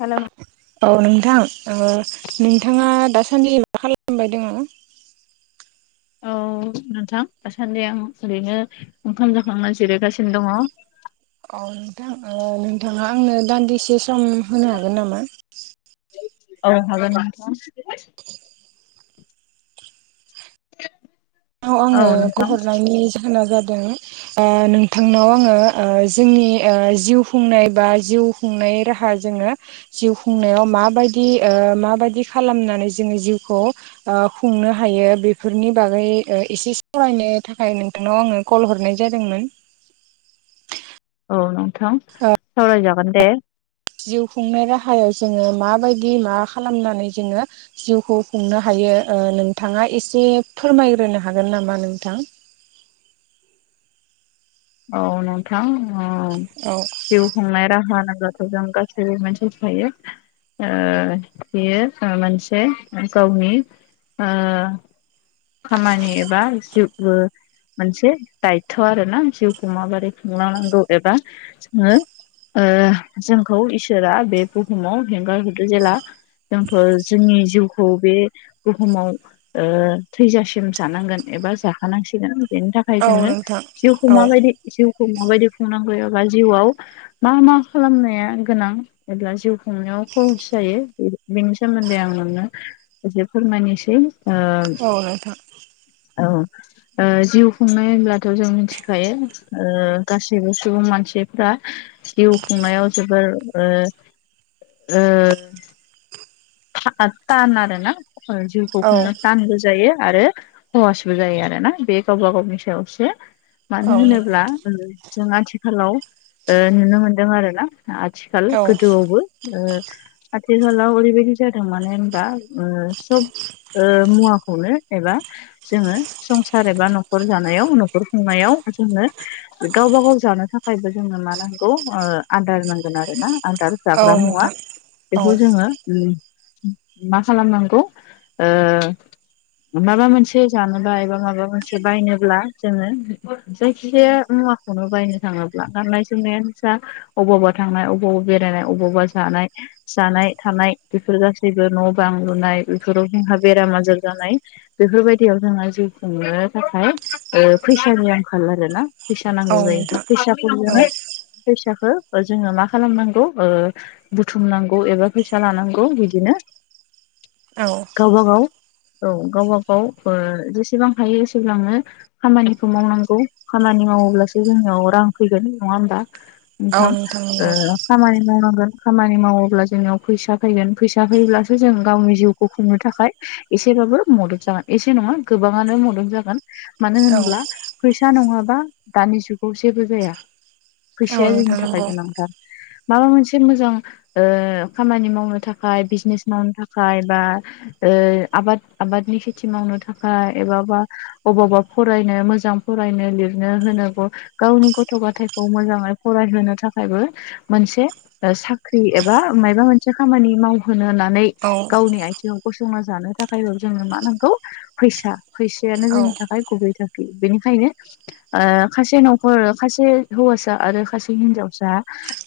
Hello नों औ नोंथां ओ नोंथाङा दासान्दि मा खालामबाय दङ औ नोंथां दासान्दि आं ओरैनो ओंखाम जाखांनानै जिरायगासिनो दङ औ नोंथां ओ नोंथाङा आंनो दान्दिसे सम होनो हागोन नामा औ हागोन नोंथां औ नोंथांनाव आङो कल नोंथां हरनायनि जाहोना जादों ओ नोंथांनाव आङो ओ जोंनि ओ जिउ खुंनाय बा जिउ खुंनाय राहा जोङो जिउ खुंनायाव माबायदि ओ माबायदि खालामनानै जोङो जिउखौ ओ खुंनो हायो बेफोरनि बागै ओ एसे सावरायनो थाखाय नोंथांनाव आङो कल हरनाय जादोंमोन औ नोंथां सावरायजागोन दे जिउ खुंनाय राहायाव जोङो माबायदि माबा खालामनानै जोङो जिउखौ खुंनो हायो ओ नोंथाङा एसे फोरमायग्रोनो हागोन नामा नोंथां औ नोंथां औ औ जिउ खुंनाय राहा होनोब्ला जों गासैबो मोनथि‌ खायो ओ बियो ओ मोनसे गावनि ओ खामानि एबा जिउ बो मोनसे दायथ' आरोना जिउखौ माबोरै खुंलांनांगौ एबा जोङो ओ जोंखौ इसोरा बे बुहुमाव हेंगारहरदो जेब्ला जोंथ जोंनि जिउखौ बे बुहुमाव ओ थैजासिम जानांगोन एबा जाखानांसिगोन बेनि थाखाय औ जोङो नोंथां जिउखौ औ माबायदि जिउखौ माबायदि खुंनांगौ एबा जिउआव मा मा खालामनाया गोनां एबा जिउ खुंनायाव खहस जायो बेनि सोमोन्दै आं नोंनो एसे फोरमायनोसै ओ औ नोंथां औ ओ जिउ खुंनाय होनब्लाथ' जों मिथिखायो ओ गासिबो सुबुं मानसिफ्रा जिउ खुंनायाव जोबोर ओ ओ थाखा थान आरो ना जिउखौ औ खुंनो थानबो जायो आरो खहसबो जायो आरोना बे गावबा गावनि सायावसो औ मानो नोंथां होनोब्ला उम जों आथिखालाव ओ नुनो मोनदों आरोना आथिखाल औ गोदोआवबो ओ आथिखालाव ओरैबायदि जादों मानो होनबा ओम सब ओ मुवाखौनो एबा जोङो संसार एबा न'खर जानायाव न'खर खुंनायाव जोङो गावबा गाव जानो थाखायबो जोङो मा नांगौ ओ आदार नांगोन आरोना आदार औ जाग्रा मुवा नोंथां औ बेखौ जोङो लि मा खालाम नांगौ ओ माबा मोनसे जानोबा एबा माबा मोनसे बायनोब्ला जोङो जायखिजाया मुवा खौनो बायनो थाङोब्ला गाननाय जोमनायानो जा अबावबा थांनाय अबावबा बेरायनाय अबावबा जानाय जानाय थानाय बेफोर गासैबो न'-बां लुनाय बेफोराव जोंहा बेराम आजार जानाय बेफोरबायदियाव जोङो जिउ खुंनो थाखाय ओ फैसानि आंखाल आरोना फिसा औ नांगौ जायो नोंथां औ फैसाफोरजोंहाय फैसाखो जोङो मा खालामनांगौ ओ बुथुमनांगौ एबा फैसा लानांगौ औ बिदिनो औ गाव बागाव औ गावबा गाव ओ जेसेबां हायो एसेब्लांनो खामानिखौ मावनांगौ खामानि मावोब्लासो जोंनियाव रां फैगोन। नङा होमबा? औ नोंथां नंगौ ओ खामानि मावनांगोन खामानि मावोब्ला जोंनियाव फैसा फैगोन फैसा फैयोब्लासो जों गावनि जिउखौ खुंनो थाखाय एसेबाबो मदद जागोन। एसे नङा गोबाङानो मदद जागोन। मानो औ होनब्ला फैसा नङाबा दानि जुगाव जेबो जाया। औ फैसाया जोंनि नोंथां थाखाय नंगौ गोनांथार। माबा मोनसे मोजां ओ खामानि मावनो थाखाय बिजनेस मावनो थाखाय बा ओ आबाद आबादनि खेथि मावनो थाखाय एबाबा अबावबा फरायनो मोजां फरायनो लिरनो होनो ग गावनि गथ' गथायखौ मोजाङै फरायहोनो थाखायबो मोनसे साख्रि एबा माइबा मोनसे खामानि मावहोनो होननानै औ गावनि आथिङाव गसंना जानो थाखायबाबो जोंनो मा नांगौ फैसा फैसायानो औ जोंनि थाखाय गुबै थांखि बेनिखायनो ओ खासे न'खर खासे हौवासा आरो खासे हिन्जावसा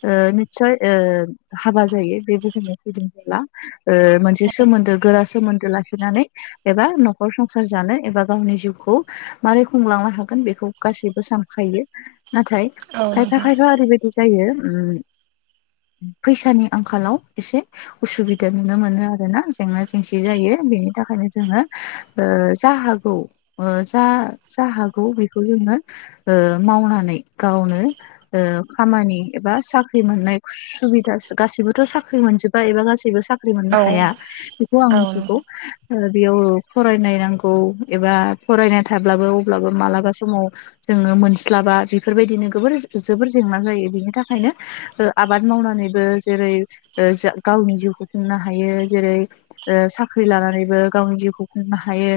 ओ निसय ओ हाबा जायो बे बुहनाय फैदोंब्ला। मोनसे सोमोन्दो गोरा सोमोन्दो लाखिनानै एबा न'खर संसार जानो एबा गावनि जिउखौ मारोरै खुंलांनो हागोन बेखौ गासैबो सानखायो नाथाय औ खायफा नोंथां खायफा ओरैबायाददि जायो ओम फैसानि आंखालाव एसे उसुबिदा नुनो मोनो आरोना जेंना जेंसि जायो बेनि थाखायनो जोङो जा हागौ जा जा हागौ बेखौ जोंनो ओ मावनानै गावनो खामानि एबा साख्रि मोननाय सुबिदासो गासिबोथ' साख्रि ख्रि मोनजोबा एबा गासैबो साख्रि मोननो औ हाया बेखौ आं औ मिथिगौ। नोंथां ओ बेयाव फरायनाय नांगौ एबा फरायनाय थाब्लाबो अब्लाबो मालाबा समाव जोङो मोनस्लाबा बेफोरबायदिनो गोबोर जोबोर जेंना जायो। बेनि थाखायनो ओ आबाद मावनानैबो जेरै ओ जा गावनि जिउखौ खुंनो हायो। जेरै ओ साख्रि लानानैबो गावनि जिउखौ खुंनो हायो।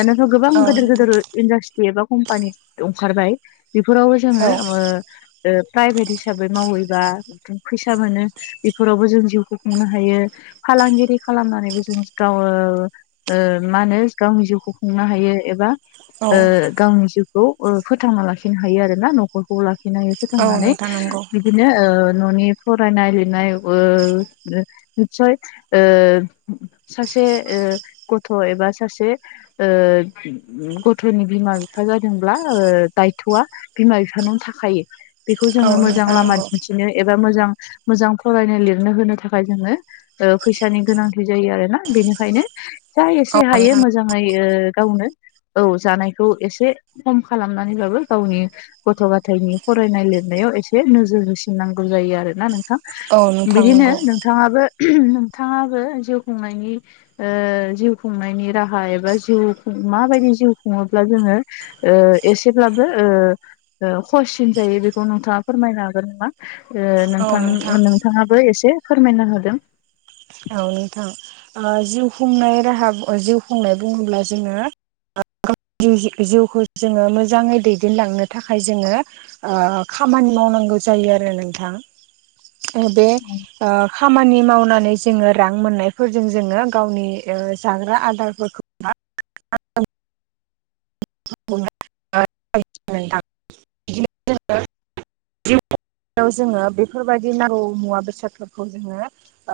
दानाथ' गोबां औ गिदोर नोंथां गोदोर इन्डास्ट्रि एबा कम्पानि ओंखारबाय। बेफोरावबो जोङो औ ओ ओ प्राइभेट हिसाबै मावहैबा फैसा मोनो। बेफोरावबो जों जिउखौ खुंनो हायो फालांगिरि खालामनानैबो जों गाव मा होनो गावनि जिउखौ खुंनो हायो एबा ओ औ गावनि जिउखौ फोथांना लाखिनो हायो आरोना न'खरखौ लाखिनो हायो। औ फोथांनानै नोंथां नंगौ बिदिनो ओ न'नि फरायनाय लिरनाय नित्सय ओ सासे गथ' एबा सासे ओ गथ'नि बिमा बिफा जादोंब्ला ओ दायथ'आ बिमा बिफानावनो थाखायो बेखौ औ जोङो मोजां नोंथां लामा नंगौ दिन्थि बिदिनो एबा मोजां मोजां फरायनो लिरनो होनो था थाखाय जोङो ओ फैसानि गोनांथि जायो आरोना बेनिखायनो जा एसे औ हायो नोंथां मो मोजाङै ओ गावनो औ जानायखौ एसे खम खालामनानैबाबो गावनि गथ' गथायनि फरायनाय लिरनायाव एसे नोजोर होसिननांगौ जायो आरो ना नों थां। औ नोंथां बिदिनो नंगौ नोंथाङाबो नोंथाङाबो जिउ खुंनायनि जिउ खुंनायनि राहा एबा जिउ माबायदि जिउ खुङोब्ला जोङो ओ एसेब्लाबो खहससिन जायो बेखौ नोंथाङा फोरमायनो हागोन नामा? नोंथां नोंथाङाबो एसे फोरमायना होदों। औ नोंथां‌‌। ओ जिउ खुंनाय राहा जिउ खुंनाय बुङोब्ला जोङो [unintelligible] जि जिउखौ जोङो मोजाङै दैदेनलांनो थाखाय जोङो ओ खामानि मावनांगौ जायो आरो नोंथां ओ बे आ खामानि मावनानै जोङो रां मोननायफोरजों जोङो गावनि ओ जाग्रा आदारफोरखौ [unintelligible] नोंथां बिदिनो [unintelligible] [unintelligible] जोङो बेफोरबायदि नांगौ मुवा बेसादफोर खौ जोङो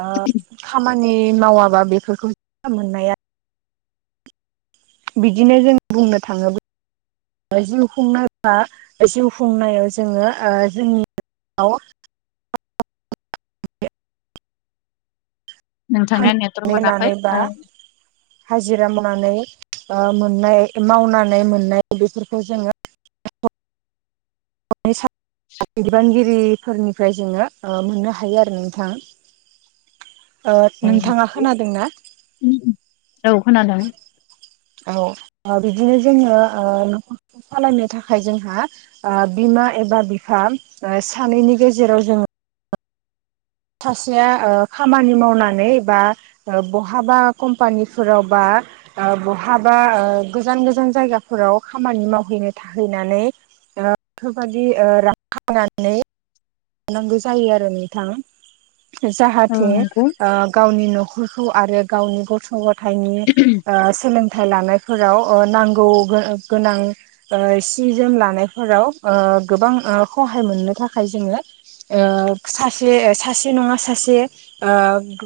ओ खामानि मावाबा बेफोरखौ मोननाया बिदिनो जों बुंनो थाङोब्ल ओ जिउ खुंनो [unintelligible] जिउ खुंनायाव जोङो ओ जोंनि [unintelligible] नोंथांना नेत नेनानैबा हाजिरा मावनानै ओ मोननाय मावनानै मोननाय बेफोरखौ जोङो [unintelligible] सा बिबानगिरिफोरनिफ्राय जोङो ओ मोननो हायो आरो नोंथां ओ नोंथाङा खोनादों ना? [unintelligible] औ खोनादों [unintelligible] ओ बिदिनो जोङो ओ सालायनो थाखाय जोंहा बिमा एबा बिफा सानैनि गेजेराव जोङो थासेया ओ खामानि मावनानै बा ओ बहाबा कम्पानिफोराव बा आ बहाबा ओ गोजान गोजान जायगाफोराव खामानि मावहैनो थाहैनानै आ [unintelligible] फोरबादि ओ रां [unintelligible] जानांगौ जायो आरो नोंथां औ जाहाथे नंगौ ओ गावनि न'ख [unintelligible] आरो गावनि गथ' गथायनि ओ सोलोंथाइ लानाय फोराव ओ नांगौ गोगोनां ओ सि जोम लानायफोराव ओ गोबां ओ खहाय मोननो थाखाय जोङो ओ सासे सासे नङा सासे ओ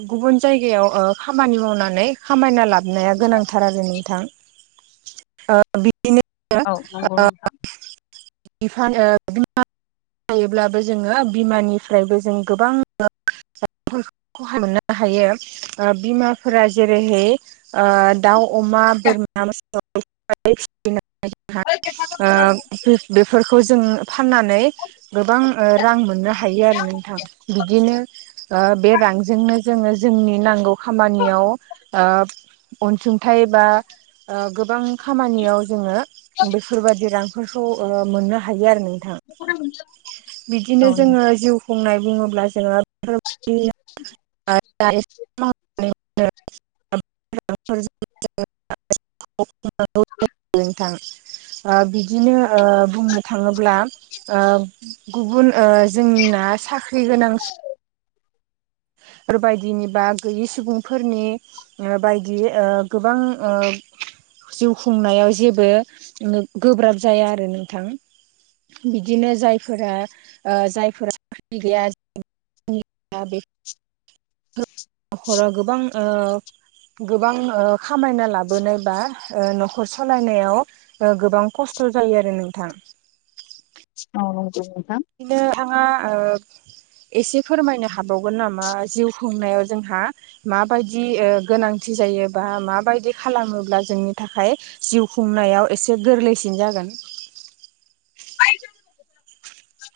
गुबुन जायगायाव ओ खामानि मावनानै खामायना लाबनाया गोनांथार आरो नोंथां ओ बिदिनो औ नंगौ नों ओ [unintelligible] ब्लाबो जोङो बिमानिफ्रायबो जों गोबां [unintelligible] खहा मोननो हायो ओ बिमाफोरा जेरैहेय ओ दाउ अमा बोरमा मोसौ [unintelligible] फोरखौ जों फाननानै गोबां ओ रां मोन मोननो हायो आरो नोंथां बिदिनो ओ बे रांजोंनो जोङो जोंनि नांगौ खामानियाव ओ अनसुंथाइ बा ओ गोबां खामानियाव जोङो बेफोरबायदि रांफोरखौ ओ मोननो हायो आरो नोंथां बिदि औ नंगौ औ जोङो जिउ खुंनाय बुङोब्ला जोङो [unintelligible] [unintelligible] [unintelligible] नोंथां आ बिदिनो ओ बुंनो थाङोब्ला ओ गुबुन ओ जोंना साख्रि गोनां सु फोरबायदिनि बा गैयि सुबुंफोरनि न्यो बायदि ओ गोबां ओ जिउ खुंनायाव जेबो उम गोब्राब जाया आरो नोंथां बिदिनो जायफोरा ओ जायफोरा साख्रि गैया [unintelligible] [unintelligible] नखराव गोबां ओ गोबां ओ खामायना लाबोनाय बा ओ न'खर सालायनायाव ओ गोबां खस्थ' जायो आरो नोंथां। औ नोंगौ नोंथां। बिदिनो आङा ओ एसे फोरमायनो हाबावगोन नामा जिउ खुंनायाव जोंहा माबायदि ओ गोनांथि जायो बा माबायदि खालामोब्ला जोंनि थाखाय जिउ खुंनायाव एसे गोरलैसिन जागोन।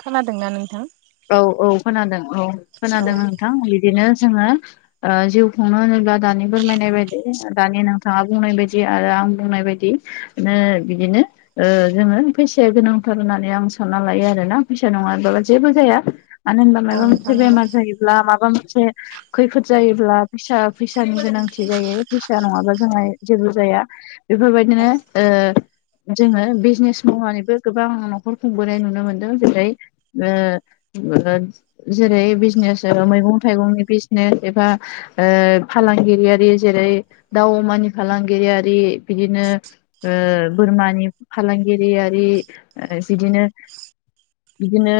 खोनादोंना नोंथां? औ औ खोनादों औ औ खोनादों नोंथां बिदिनो जोङो ओ जिउ खुंनो होनोब्ला दानि बोरमायनाय बायदि दानि नोंथाङा बुंनाय बायदि आरो आं बुंनाय बायदि नो बिदिनो ओ जोङो फैसाया गोनांथार होननानै आं सानना लायो आरो ना फैसा नङाबाला जेबो जाया मानो होनबा औ मायबा मोनसे नोंथां नंगौ बेमार जायोब्ला माबा मोनसे खैफोद जायोब्ला फैसा फैसानि गोनांथि जायो फैसा नङाबा जोंहा जेबो जाया। बेफोरबायदिनो ओ [inaudible] जोङो बिजनेस मावनानैबो गोबां नखर खुंबोनाय नुनो मोनदों जेरै ओ जेरै बिजनेस आरो मैगं थाइगंनि बिजनेस एबा ओ फालांगिरियारि जेरै दाव अमानि फालांगिरियारि बिदिनो ओ बोरमानि फालांगिरियारि जिदिनो बिदिनो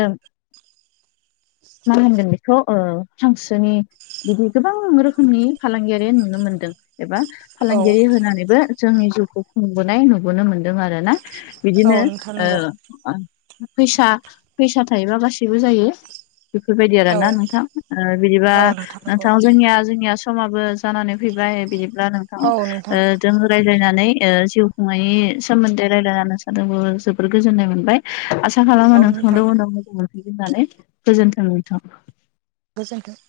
मा होनगोन बेखौ ओ हांसोनि बिदि गोबां रोखोमनि फालांगियारि नुनो मोनदों। एबा औ फालांगिरि होनानैबो जोंनि जिउखौ खुंबोनाय नुबोनो मोनदों आरो ना। औ बिदिनो नोंथां नंगौ ओ फैसा फैसा थायोबा गासि सिबो जायो बेफोरबायदि आरो औ ना नोंथां ओ बिदिबा औ नंगौ नोंथां जोनिया जोनिया समाबो जानानै फैबाय बिदिब्ला नोंथां औ ओ नोंथां जों रायज्लायनानै ओ जिउ खुंनायनि सोमोन्दै रायलायना नोंसोरदोबो जोबोर गोजोननाय मोनबाय। आसा खालामो औ नोंथां नोंथांदो उनाव लोगो मोनफिनगोन होननानै गोजोनथों नोंथां। गोजोन्थों।